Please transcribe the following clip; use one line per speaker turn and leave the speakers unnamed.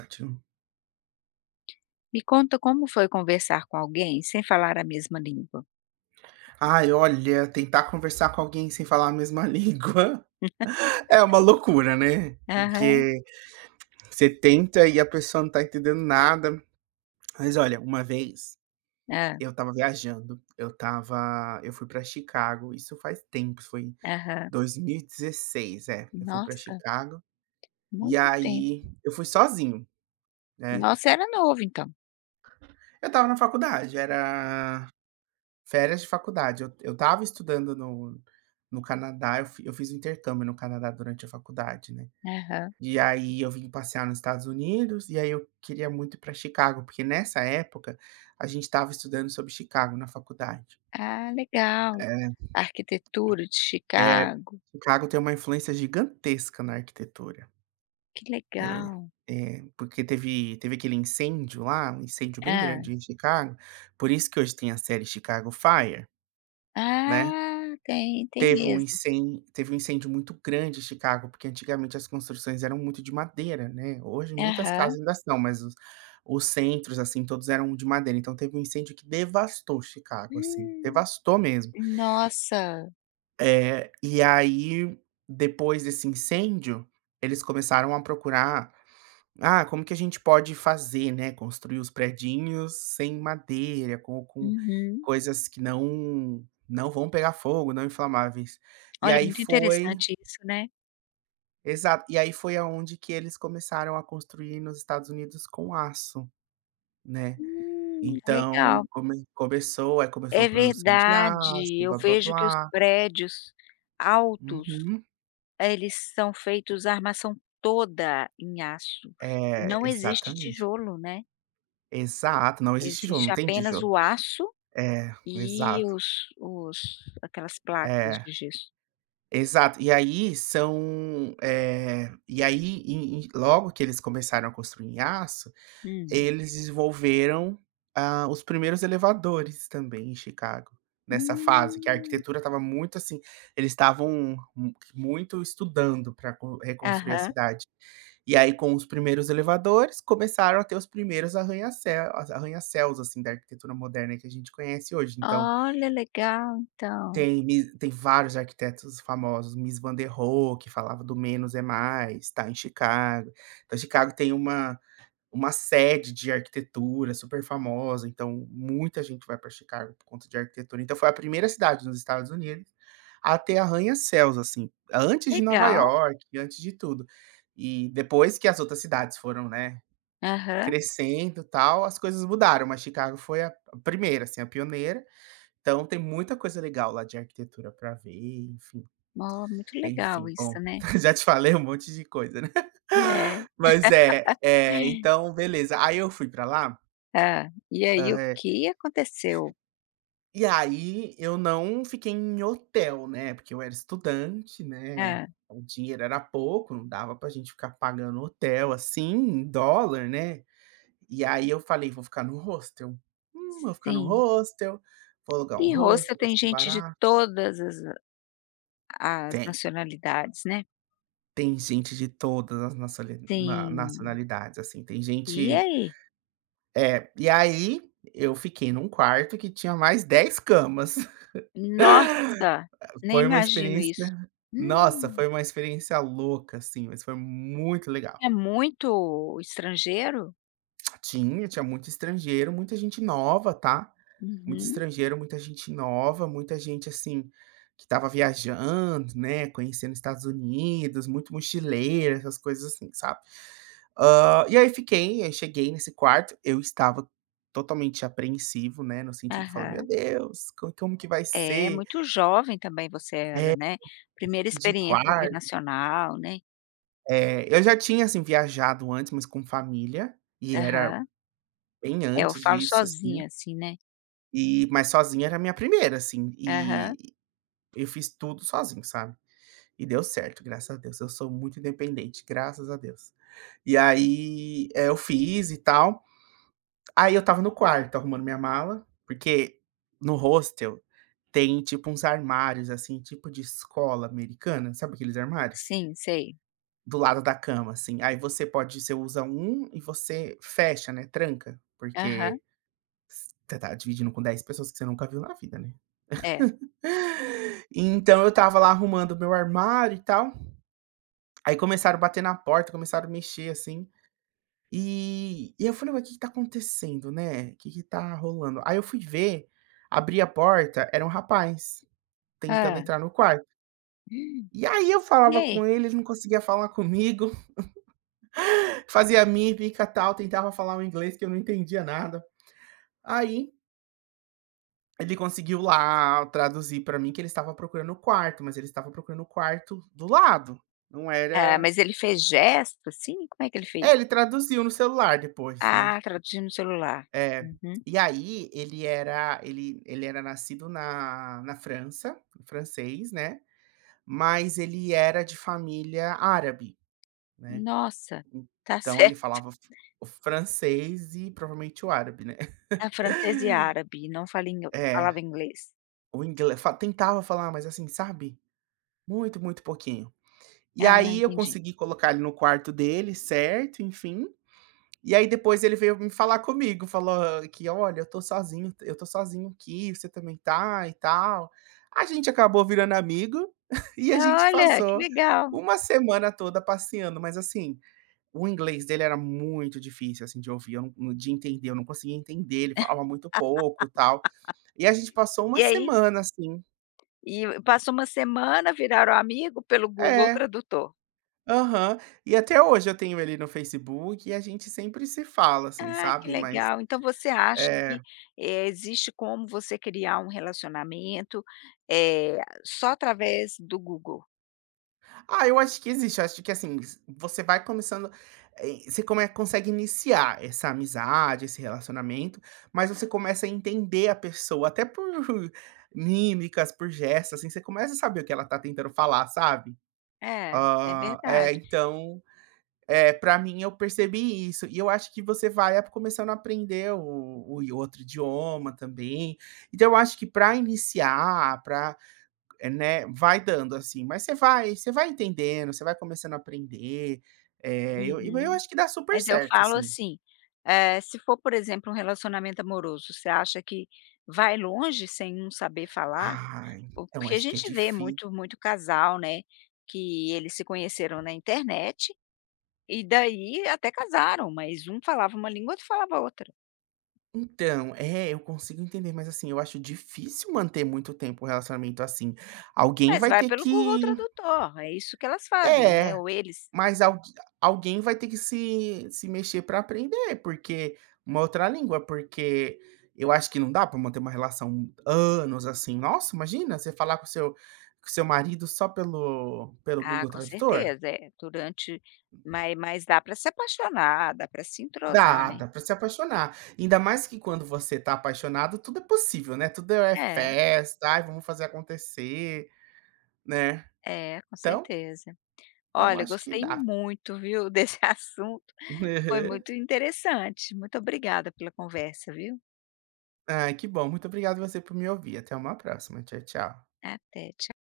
[unintelligible]
Me conta como foi conversar com alguém sem falar a mesma língua?
Ai, olha, tentar conversar com alguém sem falar a mesma língua, é uma loucura, né.
Aham.
Porque você tenta e a pessoa não está entendendo nada. Mas, olha, uma vez,
Hã.
eu estava viajando, eu estava eu fui para Chicago, isso faz tempo, foi em
Aham.
2016. É, eu fui para
Nossa,
Chicago, e
muito tempo.
aí eu fui sozinho, né.
Nossa, era novo então.
Eu estava na faculdade, era férias de faculdade. Eu eu estava estudando no no Canadá. Eu eu fiz intercâmbio no Canadá durante a faculdade, né.
Aham.
E aí eu vim passear nos Estados Unidos, e aí eu queria muito ir para Chicago porque, nessa época, a gente estava estudando sobre Chicago na faculdade.
Ah legal,
É.
arquitetura de
É,
Chicago.
Chicago tem uma influência gigantesca na arquitetura.
Que
É,
legal.
é, porque teve teve aquele incêndio lá, um incêndio bem grande
Hã.
em Chicago, por isso que hoje tem a série Chicago Fire.
Ah.
Né.
Tem, tem
Teve um
mesmo.
incên teve um incêndio muito grande em Chicago, porque antigamente as construções eram muito de madeira, né, hoje muitas
Aham.
casas ainda são, mas os os centros assim, todos eram de madeira. Então teve um incêndio que devastou Chicago, assim,
Hum.
devastou mesmo.
Nossa!
Eh, e aí depois desse incêndio, eles começaram a procurar, "Ah, como que a gente pode fazer, né, construir os predinhos sem madeira, com com
Uhum.
coisas que não não vão pegar fogo, não inflamáveis", e
Olha
aí
muito
foi
interessante isso, né?
Exato, e aí foi aonde que eles começaram a construir nos Estados Unidos com aço, né.
Hum, tá
Então
legal.
come começou, aí, começou
É
a produção de aço,
verdade, eu vejo que os
blá-blá-blá.
prédios altos,
Uhum.
eh, eles são feitos a armação toda em aço e
É,
não existe
exatamente.
tijolo, né.
Exato, não existe tijolo,
Existe
não tem
apenas
tijolo.
o aço
É,
e
exato.
os os aquelas placas
É,
de gesso.
exato, e aí são, eh, e aí e e logo que eles começaram a construir em aço,
Hum.
eles desenvolveram, hã, os primeiros elevadores, também, em Chicago, nessa fase que a
Hum.
arquitetura estava muito, assim, eles estavam mu muito estudando pra con reconstruir a
Aham.
cidade. E aí, com os primeiros elevadores, começaram a ter os primeiros arranha-céu arranha-céus assim, da arquitetura moderna que a gente conhece hoje, então
Olha, legal então.
Tem mi tem vários arquitetos famosos, Mies Van der Rohe, que falava do menos é mais, tá em Chicago. Então Chicago, tem uma uma sede de arquitetura super famosa, então muita gente vai pra Chicago por conta de arquitetura, então foi a primeira cidade nos Estados Unidos, a ter arranha-céus, assim, antes de Nova
Legal.
Iorque, e antes de tudo, eh, depois que as outras cidades foram, né,
Aham.
crescendo e tal, as coisas mudaram, mas Chicago foi a primeira, assim, a pioneira. Então, tem muita coisa legal, lá de arquitetura pra ver e enfim,
Mo muito legal
enfim,
isso,
bom,
né.
já te falei um monte de coisa, né.
É.
Mas é, eh, então beleza, aí eu fui pra lá
Hã, e aí
Hã,
o
é
que aconteceu?
E aí, eu não fiquei em hotel, né, porque eu era estudante, né,
Hã.
o dinheiro era pouco, não dava pra gente ficar pagando hotel, assim, em dólar né, e aí eu falei vou ficar no hostel. Hum, vou ficar no
Sim.
hostel, vou alugar um
E Hostel
hostel, vai
tem
ser
gente de
barato.
todas as a as
Tem.
nacionalidades, né.
Tem gente de todas as nacioli na
Tem.
nacionalidades, assim, tem
E
gente,
aí?
eh, e aí, eu fiquei num quarto, que tinha mais 10 camas.
Nossa,
Eh,
nem
foi uma
imagino
experiência
isso.
nossa,
Hum.
foi uma experiência louca, assim, mas foi muito legal.
É muito, estrangeiro?
Tinha, tinha muito estrangeiro, muita gente nova, tá. Muito
Uhum.
estrangeiro, muita gente nova, muita gente, assim, que estava viajando, né, conhecendo Estados Unidos, muito mochileira, essas coisas, assim, sabe. Hã, e aí fiquei, aí cheguei nesse quarto, eu estava totalmente apreensivo, né, no sentido de falar: "Meu
Aham.
Deus, como como que vai
É,
ser?".
muito jovem também você
É,
era, né.
[unintelligible]
1ª
de
experiência
quar
internacional, né.
É. Eu já tinha, assim, viajado antes, mas com família e era
Aham.
bem
É, eu
antes
falo,
disso, assim
sozinha, assim, né.
e, mas sozinha era a minha 1ª, assim,
Aham.
e eu fiz tudo sozinho, sabe. E deu certo, graças a Deus, eu sou muito independente, graças a Deus. E aí, eu fiz e tal. Aí eu estava no quarto, estava arrumando minha mala, porque, no hostel, tem tipo uns armários, assim, tipo de escola americana, sabe, aqueles armários?
Sim, sei.
Do lado da cama, assim, aí você pode você usa um e você fecha, né, tranca, porque
Aham.
s você tá dividindo com 10 pessoas que você nunca viu na vida, né.
É.
Então eu estava lá arrumando o meu armário e tal, aí começaram a bater na porta, começaram a mexer, assim, e e eu falei: "O que que está acontecendo, né, que que tá rolando?", aí eu fui ver, abri a porta, era um rapaz tentando
Hã.
entrar no quarto e aí eu
E
falava
aí?
com ele, ele não conseguia falar comigo. Fazia mímica, tal, tentava falar o inglês, que eu não entendia nada Aí Ele conseguiu lá traduzir para mim que ele estava procurando o quarto, mas ele estava procurando o quarto do lado, não
É.
era
Mas ele fez gesto, assim, como é que ele
É,
fez?
ele traduziu no celular depois, né.
Ah, traduziu no celular,
É,
uhum.
e aí ele era, ele ele era nascido na na França, francês né, mas ele era de família árabe, né,
Nossa, tá
então ele
certo.
falava o f o francês e provavelmente o árabe né.
Era Francês e Árabe, não fale ingl não
É,
falava inglês.
o ingle fa tentava falar, mas, assim, sabe, muito, muito pouquinho. E
Ah,
aí eu
entendi.
consegui colocar ele no quarto dele certo, enfim, e aí depois ele veio me falar comigo, falou que: "Olha, eu estou sozinho eu estou sozinho aqui, você também está", e tal. A gente acabou virando amigo, e a gente
Olha que
passou
legal!
1 semana toda passeando. Mas, assim, o inglês dele era muito difícil, assim, de ouvir. Eu não nã de entender, eu não conseguia entender, ele falava muito pouco e tal. E a gente passou 1
E aí
semana assim.
E e passou 1 semana, viraram amigo pelo Google
É,
tradutor.
aham. E até hoje eu tenho ele no Facebook e a gente sempre se fala, assim,
Ah, que
sabe, mas
legal. Então você acha
É.
que, eh, existe como você criar um relacionamento, eh, só através do Google?
Ah, eu acho que existe acho que, assim, zi você vai começando, eh, você come consegue iniciar essa amizade, esse relacionamento, mas você começa a entender a pessoa até por mímicas, por gestos, assim, você começa a saber o que ela tá tentando falar, sabe?
É, é
Hã, eh,
verdade.
então, para mim, eu percebi isso. E eu acho que você vai a começando a aprender o e o outro idioma também, então eu acho que, para iniciar, pra, né, vai dando, assim, mas você vai você vai entendendo, você vai começando a aprender, eh, eu e eu
Uhum.
acho que dá super
Mas eu
certo,
falo
assim.
assim, eh, se for, por exemplo, um relacionamento amoroso, você acha que vai longe, sem não saber falar?
Ai,
O
então
que a
acho que é
gente vê
difí
muito muito casal, né, que eles se conheceram na internet. E daí até casaram, mas um falava uma língua outro falava outra.
Então, é, eu consigo entender, mas, assim, eu acho difícil manter muito tempo um relacionamento assim. Alguém
Mas
vai
vai
ter
pelo Google
que
tradutor é isso que elas fazem, né,
É,
ou eles.
mas al alguém vai ter que se se mexer para aprender porque uma outra língua, porque eu acho que não dá para manter uma relação anos assim. Nossa, imagina você falar com o seu com o seu marido só pelo pelo
Ah,
Google
com
Tradutor?
certeza. É, durante ma mas dá para se apaixonar, dá para se entrosar,
Dá,
né.
dá pra se apaixonar. Ainda mais que quando você está apaixonado tudo é possível, né, tudo é
É.
festa, ai vamos fazer acontecer, né.
É, com
Então
certeza.
então
Olha,
acho que
gostei
dá.
muito viu, desse assunto, foi
Aham.
muito interessante, muito obrigada pela conversa, viu.
Ah que bom, muito obrigado você por me ouvir, até uma próxima, tchau tchau.
Até, tcha